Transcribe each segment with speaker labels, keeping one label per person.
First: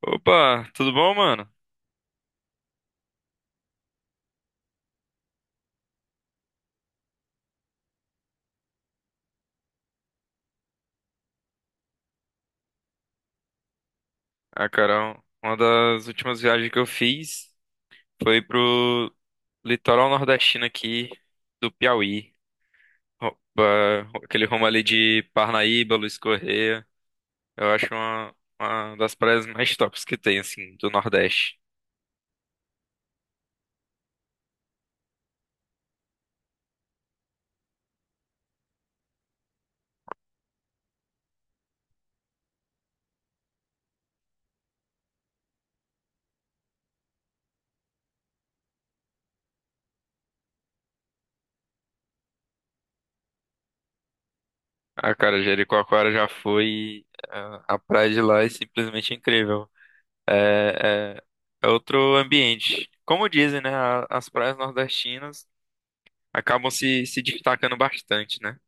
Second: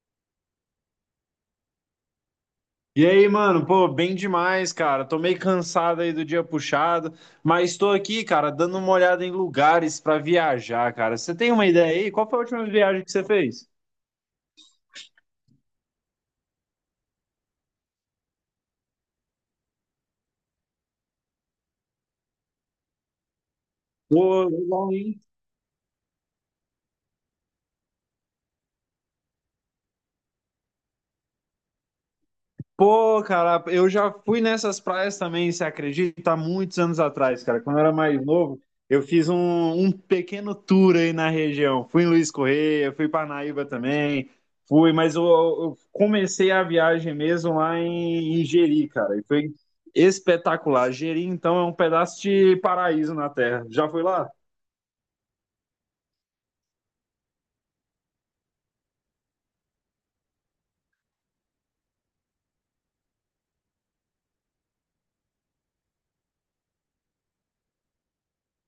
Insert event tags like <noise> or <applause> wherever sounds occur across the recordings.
Speaker 1: Opa, tudo bom, mano?
Speaker 2: E aí, mano, pô, bem demais, cara. Tô meio cansado aí do dia puxado, mas tô aqui, cara, dando uma olhada em lugares pra viajar, cara. Você tem uma ideia aí? Qual foi a última viagem que você fez?
Speaker 1: Ah, cara, uma das últimas viagens que eu fiz foi pro litoral nordestino aqui do Piauí.
Speaker 2: Ô,
Speaker 1: Aquele rumo ali
Speaker 2: legal, hein?
Speaker 1: de Parnaíba, Luiz Correia. Eu acho uma das praias mais tops que tem, assim, do Nordeste.
Speaker 2: Pô, cara, eu já fui nessas praias também, você acredita? Há muitos anos atrás, cara. Quando eu era mais novo, eu fiz um pequeno tour aí na região. Fui em Luiz Correia, fui para Naíba também, fui, mas eu comecei a viagem mesmo lá em, em Jeri, cara. E foi espetacular. Jeri, então, é um pedaço de paraíso na Terra. Já foi lá?
Speaker 1: Ah, cara, Jericoacoara já foi. A praia de lá é simplesmente incrível. É, é, é outro ambiente. Como dizem, né? As praias nordestinas acabam se destacando bastante, né?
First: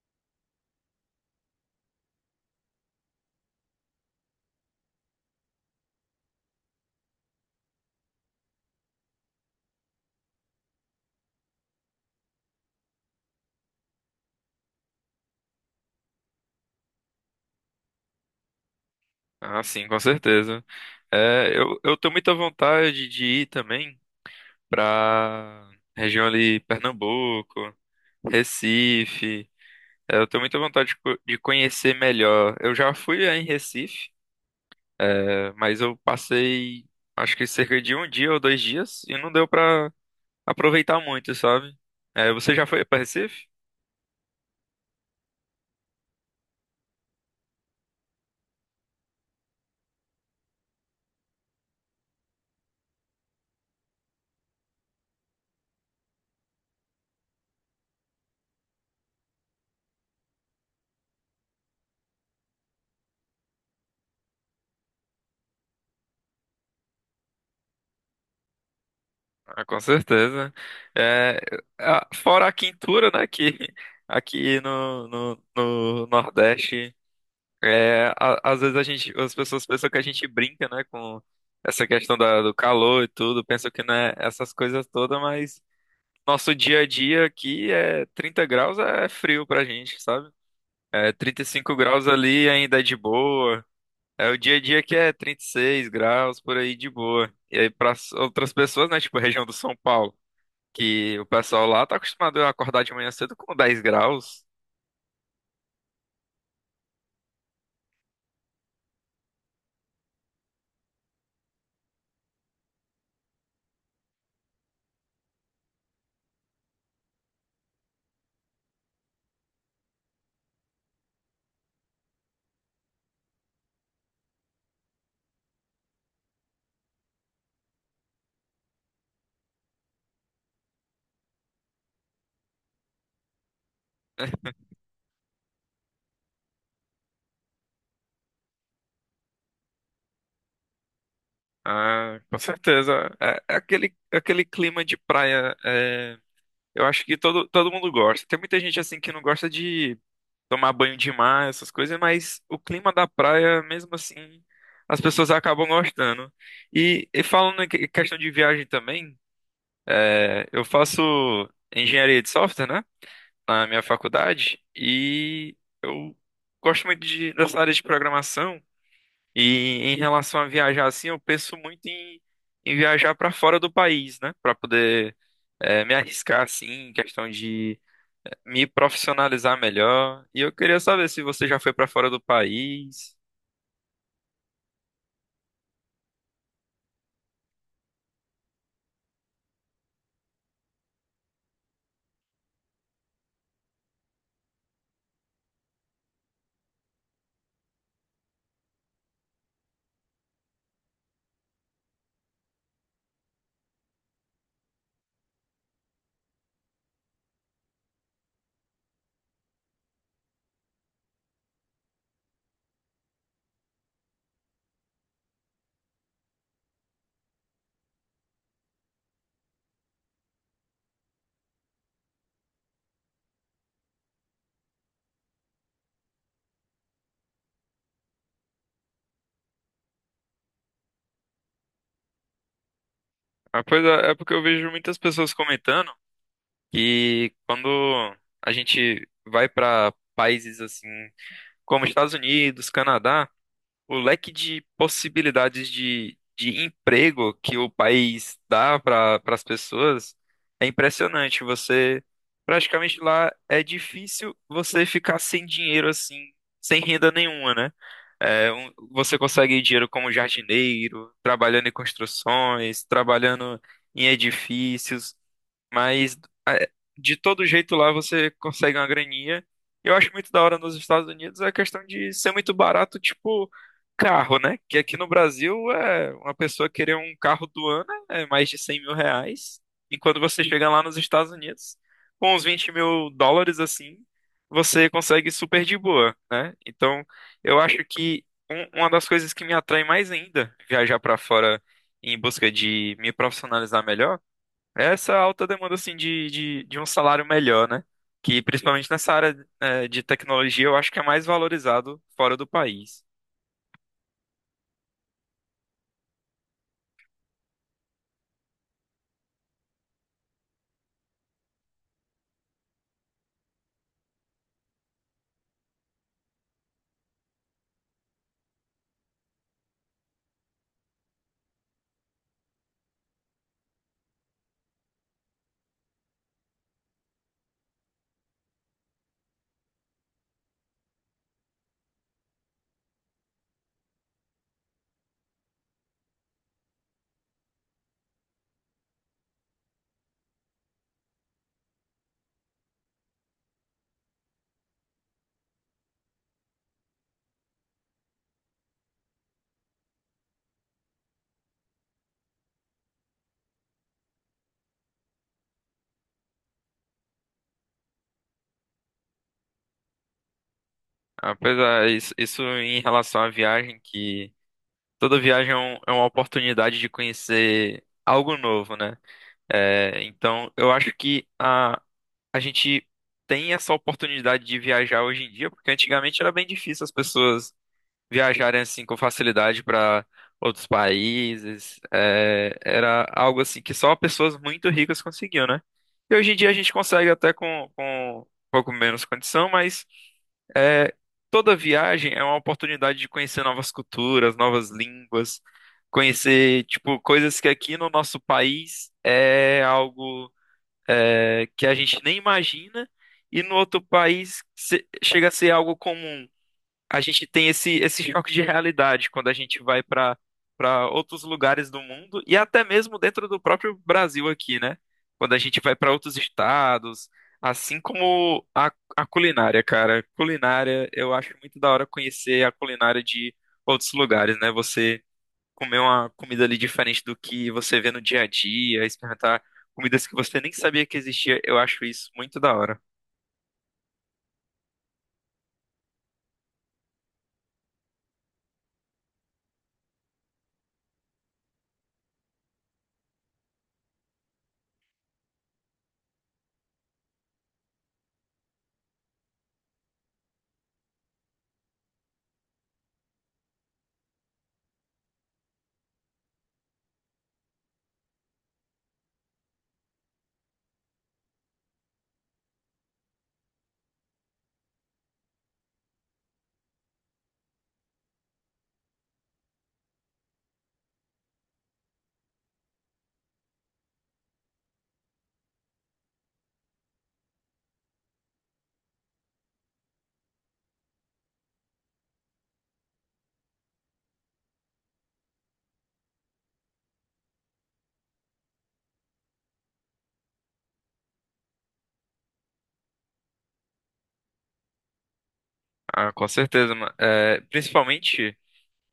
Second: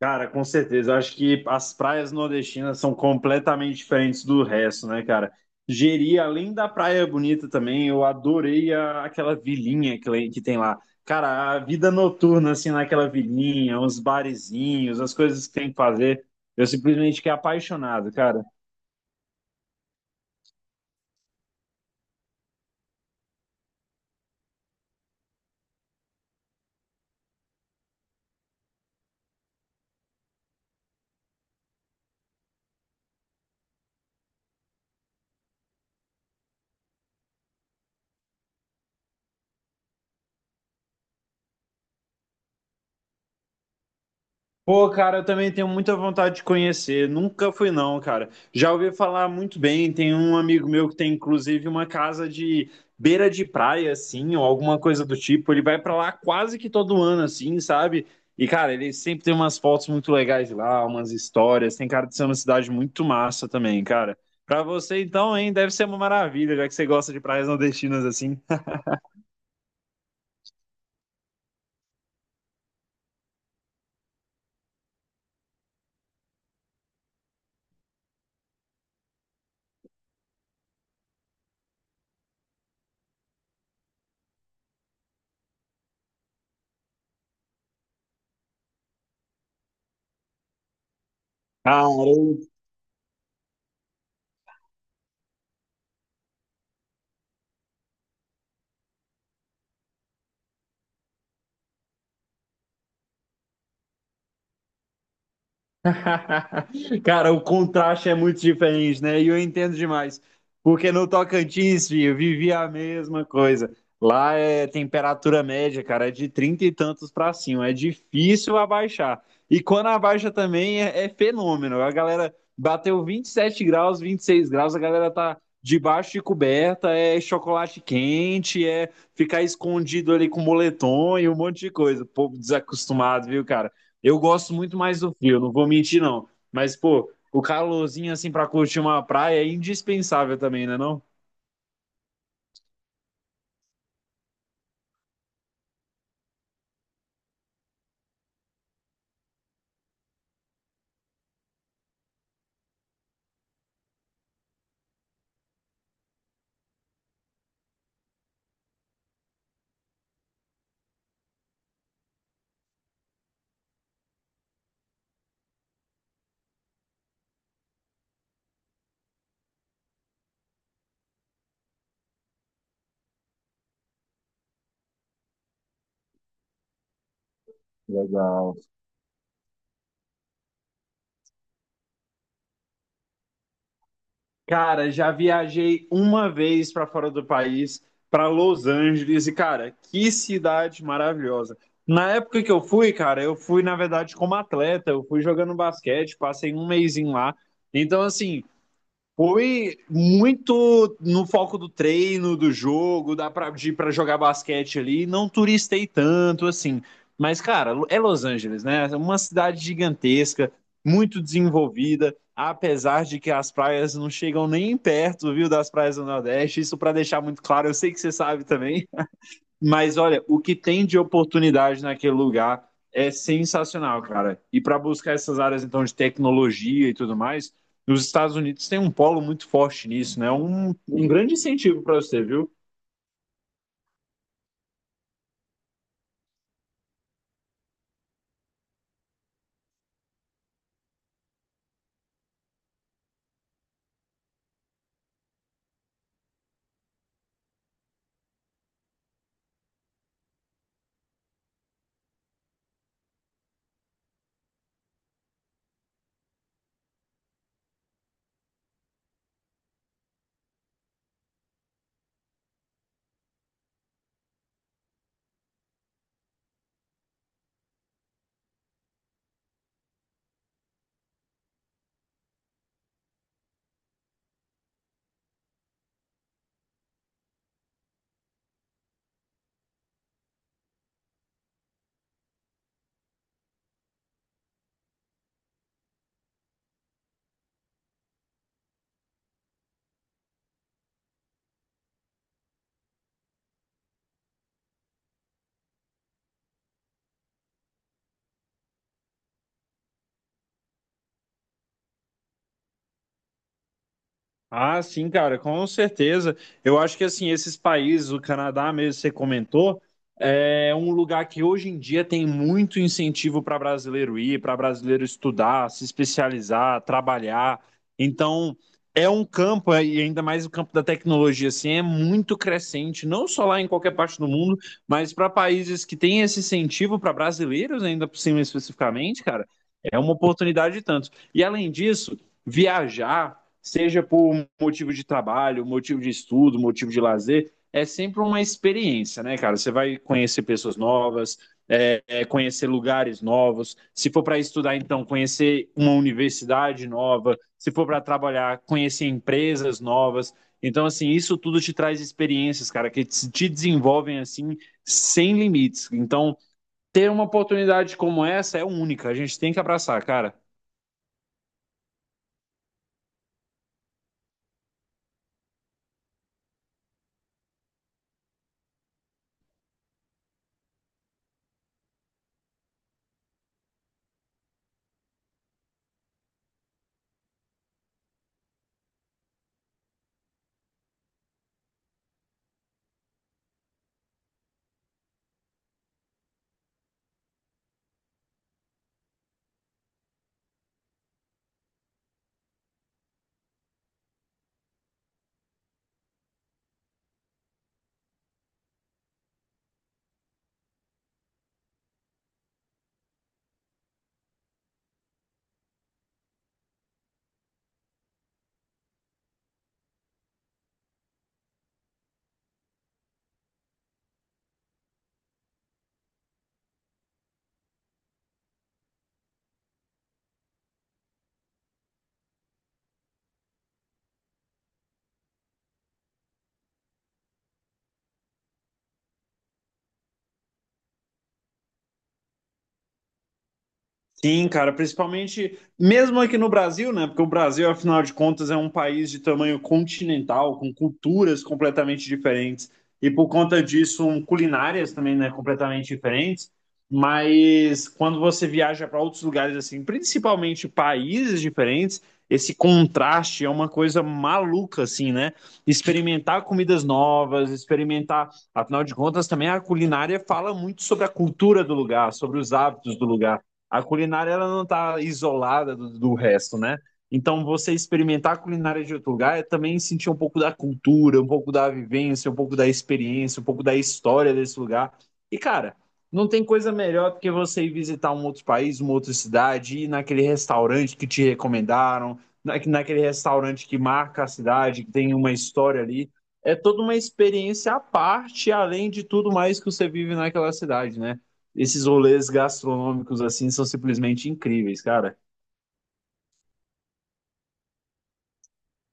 Speaker 2: Cara, com certeza. Eu acho que as praias nordestinas são completamente diferentes do resto, né, cara? Jeri, além da praia bonita também, eu adorei aquela vilinha que, que tem lá. Cara, a vida noturna, assim, naquela vilinha, os barezinhos, as coisas que tem que fazer. Eu simplesmente fiquei apaixonado, cara.
Speaker 1: Ah, sim, com certeza. É, eu tenho muita vontade de ir também pra região ali, Pernambuco, Recife. É, eu tenho muita vontade de conhecer melhor. Eu já fui aí em Recife, é, mas eu passei acho que cerca de um dia ou 2 dias e não deu pra aproveitar muito, sabe? É, você já foi pra Recife?
Speaker 2: Pô, cara, eu também tenho muita vontade de conhecer. Nunca fui, não, cara. Já ouvi falar muito bem. Tem um amigo meu que tem, inclusive, uma casa de beira de praia, assim, ou alguma coisa do tipo. Ele vai pra lá quase que todo ano, assim, sabe? E, cara, ele sempre tem umas fotos muito legais de lá, umas histórias. Tem cara de ser uma cidade muito massa também, cara. Pra você, então, hein, deve ser uma maravilha, já que você gosta de praias nordestinas assim.
Speaker 1: Ah, com certeza. É, fora a quintura, né, que aqui no Nordeste. É, às vezes as pessoas pensam que a gente brinca, né, com essa questão do calor e tudo, pensam que não é essas coisas todas, mas nosso dia a dia aqui é 30 graus é frio pra gente, sabe? É 35
Speaker 2: Cara,
Speaker 1: graus ali ainda é de boa. É o dia a dia que é 36 graus por aí de boa. E aí para outras pessoas, né, tipo a região do São Paulo, que o pessoal lá tá acostumado a acordar de manhã cedo com 10 graus.
Speaker 2: <laughs> cara, o contraste é muito diferente, né? E eu entendo demais. Porque no Tocantins, filho, eu vivia a mesma coisa. Lá é temperatura média, cara, é de 30 e tantos pra cima. É difícil abaixar. E quando abaixa também é fenômeno. A galera bateu 27 graus, 26 graus, a galera tá debaixo de coberta, é chocolate quente, é ficar escondido ali com moletom e um monte de coisa. Povo desacostumado, viu, cara? Eu
Speaker 1: Né?
Speaker 2: gosto muito mais do frio, não vou mentir, não. Mas, pô, o calorzinho, assim, pra curtir uma praia é indispensável também, né, não?
Speaker 1: Ah, com certeza. É, é aquele clima de praia. É, eu acho que todo mundo gosta. Tem muita gente assim que não gosta de tomar banho de mar, essas coisas, mas o clima da praia, mesmo assim, as pessoas acabam gostando. E falando em questão de viagem também, é, eu faço engenharia de software, né? Na minha faculdade, e eu gosto muito dessa área de programação. E em relação a viajar assim, eu penso muito em viajar para fora do país, né? Para poder me arriscar assim, em questão de me profissionalizar melhor. E eu queria saber se você já foi para fora do país.
Speaker 2: Cara, já viajei uma vez pra fora do país, pra Los Angeles, e, cara, que cidade maravilhosa. Na época que eu fui, cara, eu fui, na verdade, como atleta, eu fui jogando basquete, passei um mesinho lá. Então, assim, foi muito no foco do treino, do jogo, dá pra, de ir pra jogar basquete ali. Não turistei tanto, assim. Mas, cara, é Los Angeles, né? É uma cidade gigantesca, muito desenvolvida, apesar de que as praias não chegam nem perto, viu, das praias do Nordeste. Isso pra deixar muito claro, eu sei que você sabe também. Mas olha, o que tem de oportunidade naquele lugar é sensacional, cara. E para buscar essas áreas então de tecnologia e tudo mais, os Estados Unidos têm um polo muito forte nisso, né? Um grande incentivo para você, viu?
Speaker 1: A coisa é porque eu vejo muitas pessoas comentando que quando a gente vai para países assim, como Estados Unidos, Canadá, o leque de possibilidades de emprego que o país dá para as pessoas é impressionante. Você praticamente lá é difícil você ficar sem dinheiro assim, sem renda nenhuma, né? É, você consegue dinheiro como jardineiro, trabalhando em construções, trabalhando em edifícios, mas é, de todo jeito lá você consegue uma graninha. Eu acho muito da hora nos Estados Unidos a questão de ser muito barato, tipo, carro, né? Que aqui no Brasil é uma pessoa querer um carro do ano é mais de R$ 100.000. E quando você chega lá nos Estados Unidos, com uns US$ 20.000 assim, você consegue super de boa, né? Então, eu acho que uma das coisas que me atrai mais ainda viajar para fora em busca de me profissionalizar melhor é essa alta demanda assim de um salário melhor, né? Que principalmente nessa área de tecnologia eu acho que é mais valorizado fora do país.
Speaker 2: Ah, sim, cara, com certeza. Eu acho que assim, esses países, o Canadá mesmo, você comentou, é um lugar que hoje em dia tem muito incentivo para brasileiro ir, para brasileiro estudar, se especializar, trabalhar. Então, é um campo, e ainda mais o campo da tecnologia, assim, é muito crescente, não só lá em qualquer parte do mundo, mas para países que têm esse incentivo para brasileiros, ainda por cima especificamente, cara, é uma oportunidade e tanto. E além disso, viajar seja por motivo de trabalho, motivo de estudo, motivo de lazer, é sempre uma experiência, né, cara? Você vai conhecer pessoas novas, conhecer lugares novos. Se for para estudar, então, conhecer uma universidade nova. Se for para trabalhar, conhecer empresas novas. Então, assim, isso tudo te traz experiências, cara, que te desenvolvem, assim, sem limites. Então, ter uma oportunidade como essa é única. A gente tem que abraçar, cara.
Speaker 1: Apesar, isso em relação à viagem, que toda viagem é uma oportunidade de conhecer algo novo, né? É, então, eu acho que a gente tem essa oportunidade de viajar hoje em dia, porque antigamente era bem difícil as pessoas viajarem assim com facilidade para outros países. É, era algo assim que só pessoas muito ricas conseguiam, né? E hoje em dia a gente consegue até com um pouco menos condição, mas. É, toda viagem é uma oportunidade de conhecer novas culturas, novas línguas, conhecer, tipo, coisas que aqui no nosso país é algo que a gente nem imagina e no outro país chega a ser algo comum. A gente tem esse choque de realidade quando a gente vai para outros lugares do mundo e até mesmo dentro do próprio Brasil aqui, né? Quando a gente vai para outros estados, assim como a culinária, cara. Culinária, eu acho muito da hora conhecer a culinária de outros lugares, né? Você comer uma comida ali diferente do que você vê no dia a dia, experimentar comidas que você nem sabia que existia, eu acho isso muito da hora.
Speaker 2: Sim, cara, principalmente mesmo aqui no Brasil, né? Porque o Brasil, afinal de contas, é um país de tamanho continental, com culturas completamente diferentes e por conta disso, culinárias também, né, completamente diferentes. Mas quando você viaja para outros lugares assim, principalmente países diferentes, esse contraste é uma coisa maluca assim, né? Experimentar comidas novas, experimentar, afinal de contas, também a culinária fala muito sobre a cultura do lugar, sobre os hábitos do lugar. A culinária ela não está isolada do resto, né? Então, você experimentar a culinária de outro lugar é também sentir um pouco da cultura, um pouco da vivência, um pouco da experiência, um pouco da história desse lugar. E, cara, não tem coisa melhor do que você ir visitar um outro país, uma outra cidade, ir naquele restaurante que te recomendaram, naquele restaurante que marca a cidade, que tem uma história ali. É toda uma experiência à parte, além de tudo mais que você vive naquela cidade, né? Esses rolês gastronômicos assim são simplesmente incríveis, cara.
Speaker 1: Ah, com certeza, mano. É, principalmente.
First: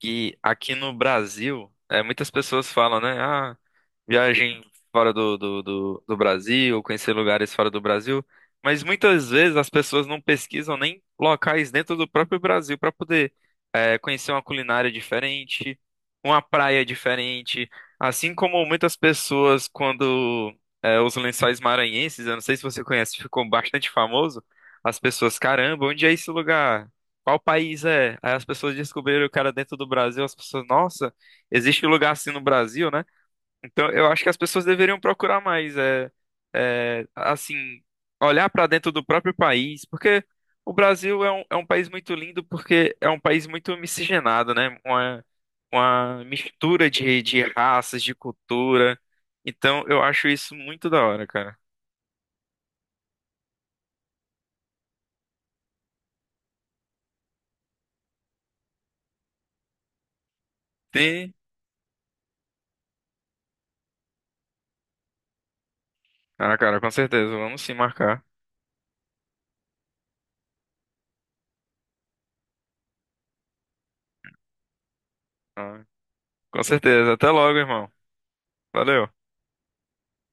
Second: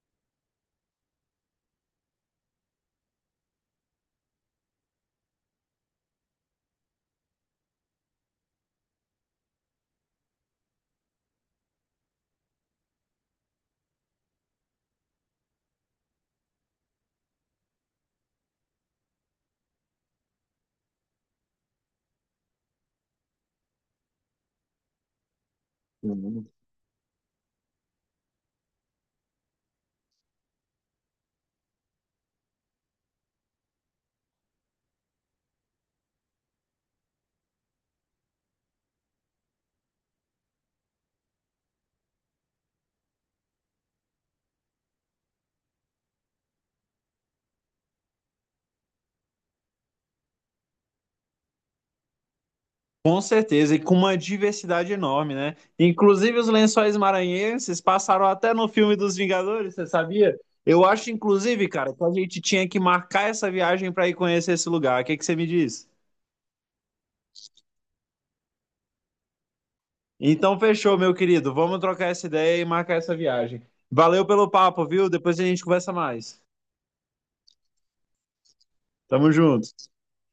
Speaker 1: E aqui no Brasil, é, muitas pessoas falam, né? Ah, viagem fora do Brasil, conhecer lugares fora do Brasil. Mas muitas vezes as pessoas não pesquisam nem locais dentro do próprio Brasil para poder conhecer uma culinária diferente, uma praia diferente. Assim como muitas pessoas, quando os Lençóis Maranhenses, eu não sei se você conhece, ficou bastante famoso, as pessoas, caramba, onde é esse
Speaker 2: Uhum.
Speaker 1: lugar? Qual país é? Aí as pessoas descobriram o cara dentro do Brasil, as pessoas, nossa, existe um lugar assim no Brasil, né? Então eu acho que as pessoas deveriam procurar mais, assim, olhar para dentro do próprio país, porque o Brasil é um país muito lindo, porque é um país muito miscigenado, né? Uma mistura de raças, de cultura. Então eu acho isso muito da hora, cara.
Speaker 2: Com certeza, e com uma diversidade enorme, né? Inclusive os Lençóis Maranhenses passaram até no filme dos Vingadores, você sabia? Eu acho,
Speaker 1: Tem...
Speaker 2: inclusive, cara, que a gente tinha que marcar essa viagem para ir conhecer esse lugar. O que que você me diz?
Speaker 1: Ah, cara, com certeza, vamos sim marcar.
Speaker 2: Então, fechou, meu querido. Vamos trocar essa ideia e marcar essa viagem. Valeu pelo papo, viu? Depois a gente
Speaker 1: Ah,
Speaker 2: conversa mais.
Speaker 1: com certeza, até logo, irmão. Valeu.
Speaker 2: Tamo junto.